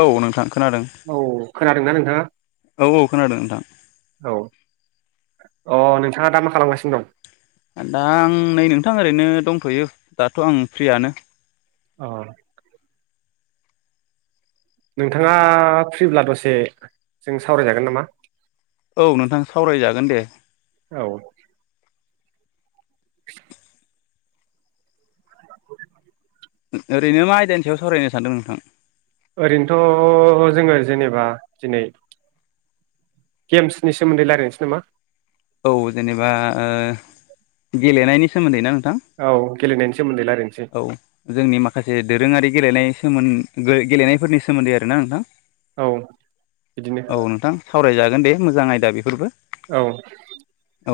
औ नोंथां। खोनादों औ खोनादोंना नोंथाङा। औ औ खोनादों नोंथां। औ अ नोंथाङा दा मा खालामगासिनो दं। दा आं नै नोंथां ओरैनो दंथ'यो दाथ' आं फ्रियानो। अ। नोंथाङा फ्रिब्ला दसे जों सावरायजागोन नामा औ नोंथां सावरायजागोन दे औ ओरैनो मा आयदानि सायाव सावरायनो सानदोंमोन नोंथां ओरैनोथ' जोङो जेनेबा दिनै गेम्सनि सोमोन्दै रायज्लायनोसै नामा औ जेनेबा ओ गेलेनायनि सोमोन्दै ना औ गेलेनायनि सोमोन्दै रायज्लायनोसै औ जोंनि माखासे दोरोङारि गेलेनाय सोमोन गेलेनायफोरनि सोमोन्दै आरोना नोंथां औ बिदिनो औ नोंथां सावरायजागोन दे मोजां आयदा बेफोरबो औ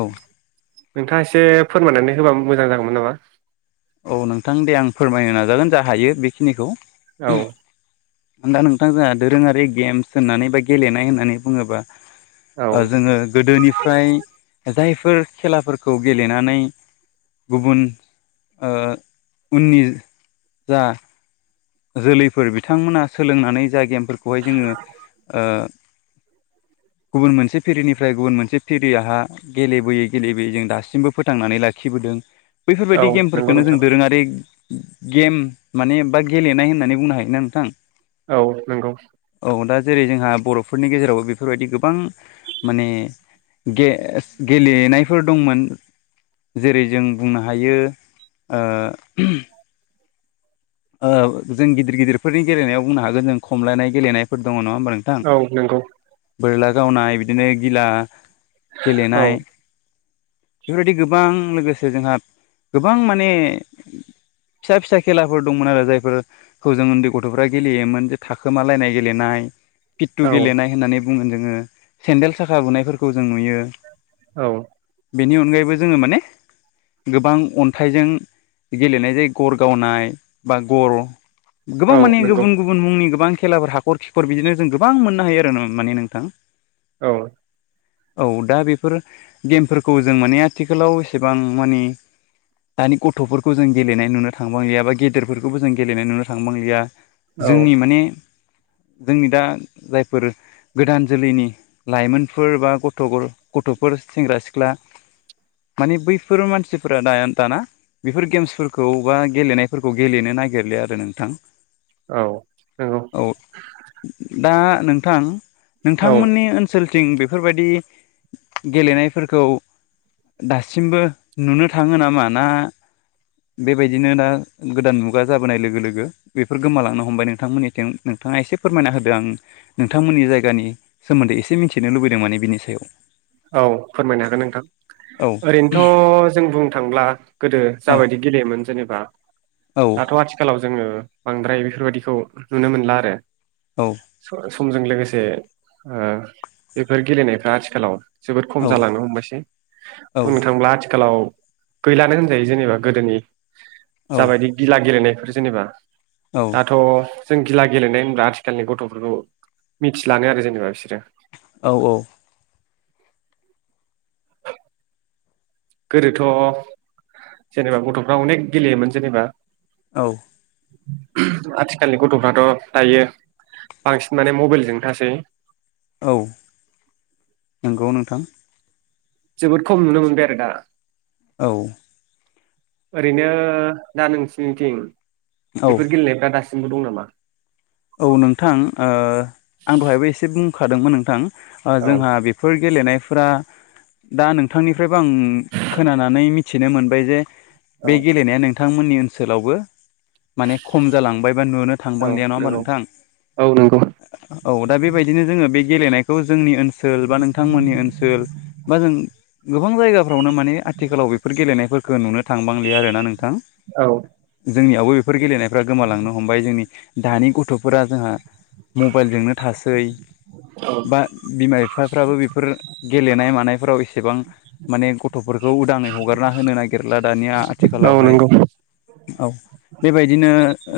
औ एसे फोरमायनानै होबा मोजां जागौमोन नामा औ नोंथां दे आं फोरमायनो नाजागोन जा हायो बेखिनिखौ औ आं दा नोंथां जोंहा दोरोङारि गेम्स होननानै बा गेलेनाय होननानै बुङोबा औ जोङो गोदोनिफ्राय जाय फोर खेलाफोरखौ गेलेनानै गुबुन ओ उननि जा जोलैफोर बिथांमोना सोलोंनानै जा गेमफोरखौहाय जोङो ओ [unintelligible] गुबुन मोनसे फिरिनिफ्राय गुबुन मोनसे फिरियहा गेलेबोयै गेलेबोयै जों दासिमबो फोथांनानै ला लाखिबोदों औ बैफोरबायदि नंगौ गेमफोरखौननो जों नोंथां दोरोङारि गेम माने बा गेलेनाय होननानै बुंनो हायोना नोंथां औ नंगौ अ दा जेरै जोंहा बर'फोरनि गेजेरावबो बेफोरबायदि गोबां माने गेस गेलेनायफोर दंमोन जेरै जों बुंनो हायो ओ [unintelligible] ओ जों गिदिर गिदिरफोरनि गेलेनायाव बुंनो हागोन जों खमलायनाय गेलेनायफोर दङ' नङा होम औ नंगौ बोरला गावनाय बिदिनो गिला औ गेलेनाय बेफोरबायदि गोबां लोगोसे जोंहा गोबां माने फिसा फिसा खेला फोर दंमोन आरो जायफोर हजों उन्दै गथ'फ्रा गेलेयोमोन जे थाखोमालायनाय गेलेनाय फिटटु औ गेलेनाय होननानै बुङो जोङो सेन्देल साखा बुनायफोरखौ जों नुयो औ बेनि अनगायैबो जोङो माने गोबां अन्थाइजों गेलेनाय जायो गर गावनाय बा गर' गोबां औ माने नंगौ गुबुन गुबुन मुंनि गोबां खेलाफोर हाखर खिखर बिदिनो जों गोबां मोननो हायो आरो नो माने नोंथां औ औ दा बेफोर गेमफोरखौ जों माने आथिखालाव एसेबां मानि दानि गथ'फोरखौ जों गेलेनाय नुनो थांबांलिया बा गे देरफोरखौबो जों गेलेनाय नुनो थांबांलिया औ जोंनि माने जोंनि दा जायफोर गोदान जोलैनि लाइमोनफोर बा गथ' गर ग गथ'फोर सेंग्रा सिख्ला माने बैफोर मानसिफोरा दाया दाना बेफोर गेम्सफोरखौ बा गेलेनाय फोरखौ गेलेनो नागिरलिया आरो नोंथां औ ओ औ दा नोंथां नोंथांमोननि ओनसोल थिं बेफोरबायदि गेलेनायफोरखौ दासिमबो नुनो थाङो नामा ना बेबायदिनो दा गोदान मुगा जाबोनाय लोगो लोगो बेफोर गोमालांनो हमबाय नोंथांमोननिथिं नोंथाङा एसे फोरमायना होदो आं नोंथांमोननि जायगानि सोमोन्दै एसे मिथिनो लुबैदों माने बिनि सायाव औ फोरमायनो हागोन नोंथां औ ओरैनोथ' जों बुंनो थांब्ला गोदो औ जाबायदि गेलेयोमोन जेनेबा औ दाथ' आथिखालाव जोङो बांद्राय बेफोरबायदिखौ नुनो मोनला आरो औ सर समजों लोगोसे ओ बेफोर गेलेनायफ्रा आथिखालाव जोबोद खम औ जालांनो हमबायसै औ बुंनो थांब्ला आथिखालाव गैलानो होनजायो जेनेबा गोदोनि औ जाबायदि गिला गेलेनायफोर जेनेबा दाथ' जों गिला गेलेनाय होनब्ला आथिखालनि गथ'फोरखौ मिथिलानो आरो जेनेबा बिसोरो औ औ गोदोथ' जेनेबा गथ'फ्रा अनेक गेलेयोमोन जेनेबा औ आथिखालनि गथ'फ्राथ' दायो बांसिन माने मबाइलजोंनो थासै औ नोंगौ नोंथां जोबोद खम नुनो मोनबाय आरो दा औ ओरैनो दा नोंसिनिथिं औ बेफोर गेलेनायफ्रा दास सिमबो दं नामा औ नोंथां ओ आं दहायबो एसे बुंखादोंमोन नोंथां ओ औ जोंहा बेफोर गेलेनायफोरा दा नोंथांनिफ्रायबो आं खोनानानै मिथिनो मोनबाय जे औ बे गेलेनाया नोंथांमोननि ओनसोलावबो माने खम जालांबायबा नुनो औ थांबांलिया नङा होमबा नंगौ नों थां। औ नंगौ औ दा बेबायदिनो जोङो बे गेलेनायखौ जोंनि ओनसोल बा नोंथांमोननि ओनसोल बा जों गोबां जायगाफ्रावनो माने आथिखालाव बेफोर गेलेनायफोरखो नुनो थांबांलिया आरो ना नोंथां। औ जोंनियावबो बेफोर गेलेनायफ्रा गोमालांनो हमबाय। जोंनि दानि गथ' दा जोंहा मबाइलजोंनो थासै। औ बा बिमा बिफाफ्राबो बेफोरो गेलेनाय मानायफोराव एसेबां माने गथ'फोरखौ उदाङै हगारना होनो नागिरला दानिया औ आथिखालावहाय। नंगौ औ बेबायदिनो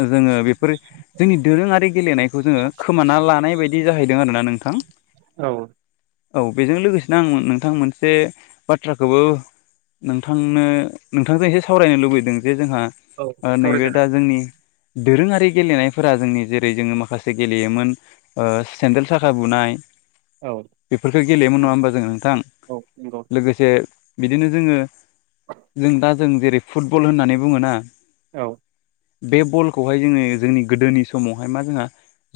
जोङो बेफोर जोंनि दोरोङारि गेलेनायखौ जोङो खोमाना लानाय बायदि जाहैदों आरो ना नोंथां। औ। औ बेजों लोगोसेनो आं नोंथां मोनसे बाथ्राखोबो नोंथांनो नोंथांजों एसे सावरायनो लुबैदों जे जोंहा औ ओ नैबे सावरायजागोन दा जोंनि दोरोङारि गेलेनायफोरा जोंनि जेरै जोङो माखासे गेलेयोमोन ओ सेन्देल साखा बुनाय औ बेफोरखो गेलेयोमोन नङा होमबा जों नोंथां औ नंगौ लोगोसे बिदिनो जोङो जों दा जों जेरै फुटबल होननानै बुङो ना औ। बे बलखौहाय जोङो जोंनि गोदोनि समावहाय मा जोंहा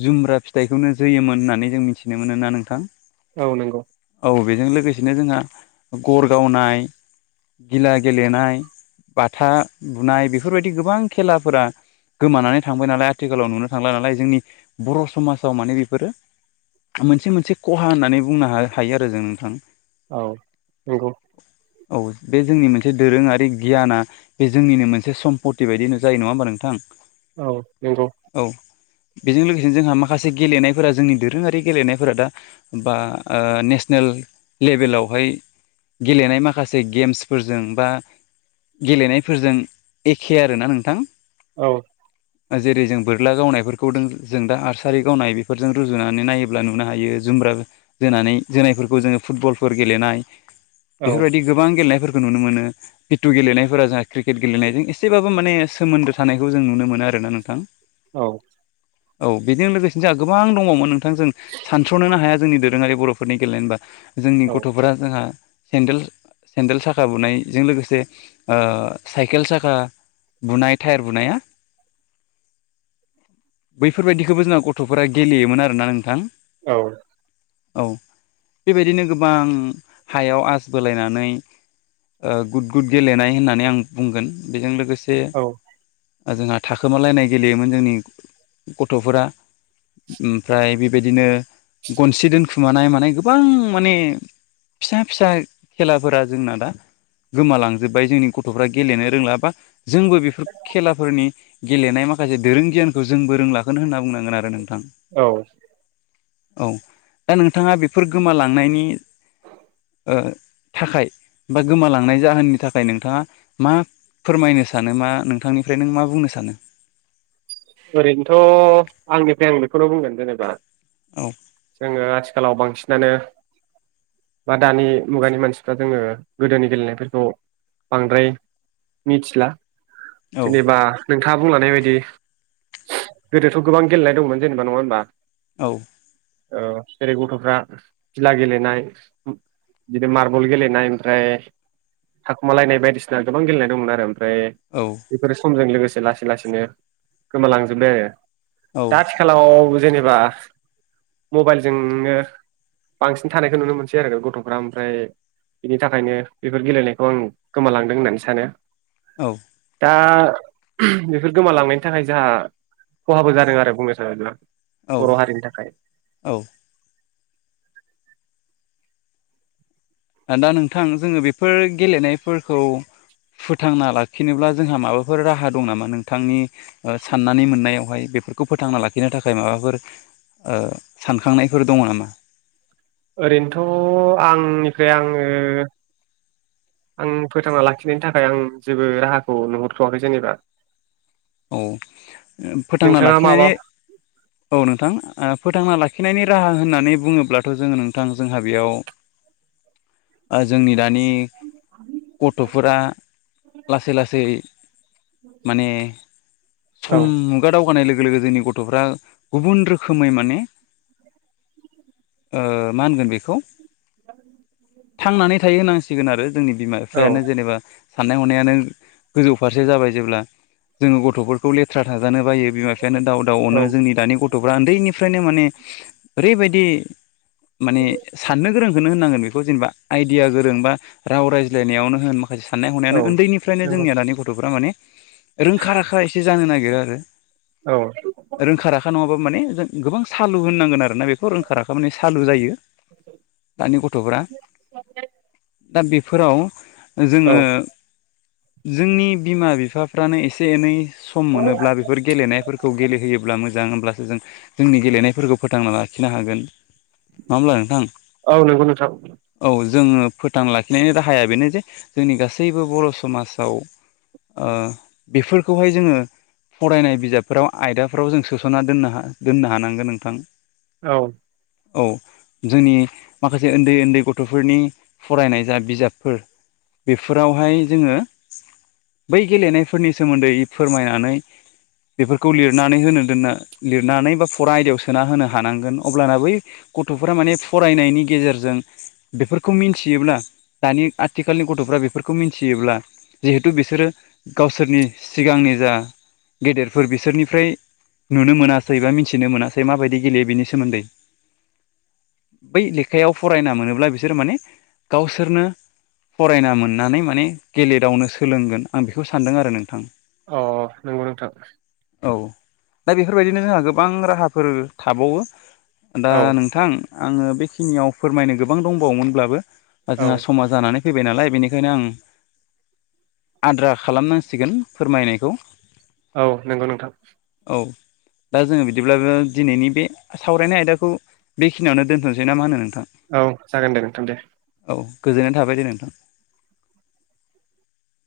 जुमब्रा फिथाइखौनो जोयोमोन होननानै जों मिथिनो मोनो ना नोंथां। औ नोंगौ। औ बेजों लोगोसेनो जोंहा गर गावनाय गिला गेलेनाय बाथा बुनाय बेफोरबायदि गोबां खेलाफोरा गोमानानै थांबाय नालाय आथिखालाव नुनो थांला नालाय जोंनि बर' समाजाव माने बेफोरो मोनसे मोनसे खहा होननानै बुंनो हा-हायो आरो जों नोंथां। औ नंगौ औ बे जोंनि मोनसे दोरोङारि गियाना बे जोंनिनो मोनसे सम्पति बायदिनो जायो नङा होमबा नोंथां। औ नंगौ। औ। बेजों लोगोसे जोंहा माखासे गेलेनायफोरा जोंनि दोरोङारि गेलेनायफोरा दा बा ओ नेसने ल लेभेलावहाय गेलेनाय माखासे गेम्सफोरजों बा गेलेनायफोरजों एखे आरो ना नोंथां। औ। ओ जेरै जोंफोर गुला गावनायफोरखौ दों जों दा आर्सारि गावनाय बेफोरजों रुजुनानै नायोब्ला नुनो हायो जुमब्रा जोना नै जोनायफोरखौ जोङो फुटबलफोर गेलेनाय औ बेफोरबायदि गोबां गेलेनायफोर खौ नुनो मोनो। फिथु गेलेनायफोरा जोंहा क्रिकेट गेलेनायजों एसेबाबो माने सोमोन्दो थानायखौ जों नुनो मोनो आ रो ना नोंथां। औ। औ बेजों लोगोसेनो जोंहा गोबां दङ'मोन नोंथां जों सानथ्रनोनो हाया जोंनि दोरोङारि बर'फोरनि गेलेेनाय होनबा। जोंनि गथ'फोरा जोंहा सेन्देल सेन्देल साखा बुनायजों लोगोसे ओ साइकेल साखा बुनाय थाइयार बुनाया [inaudible] बैफोरबायदिखोबो जोंना गथ'फोरा गेलेयोमोन आरो ना नोंथां । औ। औ बेबायदिनो गोबां हायाव आस बोलायनानै ओ गुद गुद गेलेनाय होननानै आं बुंगोन बेजों लोगो से ओ जोंहा थाखोमालायनाय गेलेयोमोन जोंनि गथ'फोरा। ओमफ्राय बेबायदिनो गनसि दोनखुमानाय मानाय गोबां माने फिसा फिसा खेलाफोरा जोंना दा गोमालांजोब्बाय जोंनि गथ'फ्रा गेलेनो रोंला बा जोंबो बेफोर खेलाफोरनि गेलेनाय माखासे दोरों गियानखौ जोंबो रोंलाखोनो होनना बुंनांगोन आरो नों औ । औ दा नोंथाङा बेफोर गोमालांनायनि ओ थाखाय बा गोमालांनाय जाहोननि थाखाय नोंथाङा मा फोरमायनो सानो मा नोंथांनिफ्राय नों मा बुंनो सानो? ओरैनोथ' आंनिफ्राय आं बेखौनो बुंगोन जेनेबा औ जोङो आथिखालाव बांसिनानो बा दानि मुगानि मानसिफ्रा जोङो गोदोनि गेलेनायफोरखौ बांद्राय मिथिला औ जेनेबा नोंथाङा बुंलानाय बायदि गोदोथ' गोबां गेलेनाय दंमोन जेनेबा नङा होमबा? औ । ओ जेरै गथ'फ्रा गिला गेलेनाय बिदि मार्बल गेलेनाय ओमफ्राय थाखुमालायनाय बायदिसिना गोबां गेलेनाय दंमोन आरो ओमफ्राय औ बेफोर समजों लोगोसे लासै लासैनो गोमालांजोबबाय आरो । दा आथिखालाव जेनेबा मबाइलजोंनो बांसिन थानायखौ नुनो मोनसै आरो गथ'फ्रा ओमफ्राय बिनि थाखायनो बेफोर गेलेनायखौ आं गोमालांदों होननानै सानो । औ । दा बेफोर गोमालांनायनि थाखाय जोंहा खहाबो जादों आरो बुंनो थाङोब्ला औ बर' हारिनि थाखाय । औ ओ दा नोंथां जोङो बेफोर गेलेनायफोरखौ फोथांना लाखिनोब्ला जोंहा माबाफोर राहा दं नामा नोंथांनि साननानै मोननायावहाय बेफोरखौ फोथांना लाखिनो थाखाय माबाफोर ओ सानखांनायफोर दङ नामा? ओरैनोथ' आंनिफ्राय आङो आं फोथांना लाखिनायनि थाखाय आं जेबो राहाखौ नुहरथ'वाखै जेनेबा । औ ।फोथांना माबा लाखिनानै औ नोंथां फोथांना लाखि आखिनायनि राहा होननानै बुङोब्लाथ' जोङो नोंथां जोंहा बेयाव जोंनि द मानि गथ'फोरा लासै लासै माने औ सम मुगादाव जौगानायनाय लोगो लोगो जोंनि गथ'फ्रा गुबुन रोखोमै माने ओ मा होनगोन बेखौ? थांनानै थायो होनांसिगोन ।आरो जोंनि बिमा औ बिफायानो जेनेबा। साननाय हनायानो गोजौ फारसे जाबाय जेब्ला, जोङो गथ'फोरखौ लेथ्रा थाजानो बायो बिमा बिफ बेखायनो दाउ दाउ अनो औ ।जोंनि दानि गथ'फ्रा उन्दैनिफ्रायनो माने ओरैबायदि माने साननो गोरोंखौनो होननांगोन बेखौ जेनेबा आइडिया गोरों बा राव रायज्लायनायावनो होन माखासे साननाय औ हनायानो उन्दैनिफ्रायनो नंगौ जोंनिया दानि गथ'फोरा माने रोंखा राखा एसे जानो नागिरो ।आरो औ रोंखा राखा नङाब्ला माने जों गोबां सालु होननांगो। आरोना बेखौ रोंखाराखै माने सालु जायो। दानि गथ'फोरा दा बेफोराव जोङो औ जोंनि बिमा बिफाफ्रानो एसे एनै सम मोनोब्ला बेफोर गेलेनायफोरखौ गेलेहैयोब्ला मोजां मोजां होमब्लासो जों जोंनि गेलेनायफोरखौ फोथांना लाखिनो हागोन। मा होमब्ला नोंथां? औ नंगौ नोंथां औ। जोङो फोथां लाखिनायनि राहाया बेनो जे जोंनि गासैबो बर' समाजाव बेफोरखौहाय जोङो फरायनाय बिजाबफोराव आयदाफोराव जों सोस'ना दोननो दोननो हानांगोन नोंथां। औ। औ ।जोंनि माखासे उन्दै उन्दै गथ'फोरनि फरायनाय जा बिजाबफोर बेफोरावहाय जोङो बै गेलेनाय फोरनि सोमोन्दै फोरमायनानै बेफोरखौ लिरनानै होनो दोननो लिरनानै बा फरा आयदायाव सोना होनो हानांगोन अब्लाना बै गथ'फोरा माने फरायनायनि गेजेरजों बेफोरखौ मिथियोब्ला दानि आथिखालनि गथ'फ्रा बेफोरखौ मिथियोब्ला जिहेथु बिसोरो गावसोरनि सिगांनि जा गेदेरफोर बिसोरनिफ्राय नुनो मोनासै बा मिथिनो मोनासै माबायदि गेलेयो बेनि सोमोन्दै बै लेखायाव फरायना मोनोब्ला बिसोरो माने गावसोरनो फरायना मोननानै माने गेलेदावनो सोलोंगोन आं बेखौ सानदों आरो नोंथां अ नंगौ नोंथां औ दा बेफोरबायदिनो जोंहा गोबां राहाफोर थाबावो दा औ नोंथां आङो बेखिनियाव फोरमायनो गोबां दंबावोमोनब्लाबो औ जोंहा समा जानानै फैबाय नालाय बेनिखायनो आं आद्रा खालामनांसिगोन फोरमायनायखौ औ नंगौ नोंथां औ दा जोङो बिदिब्लाबो दिनैनि बे सावरायनाय आयदाखौ बेखिनियाव दोनथ'सै मा होनो नोंथां औ जागोन दे नोंथां दे औ गोजोननाय थाबाय दे नोंथां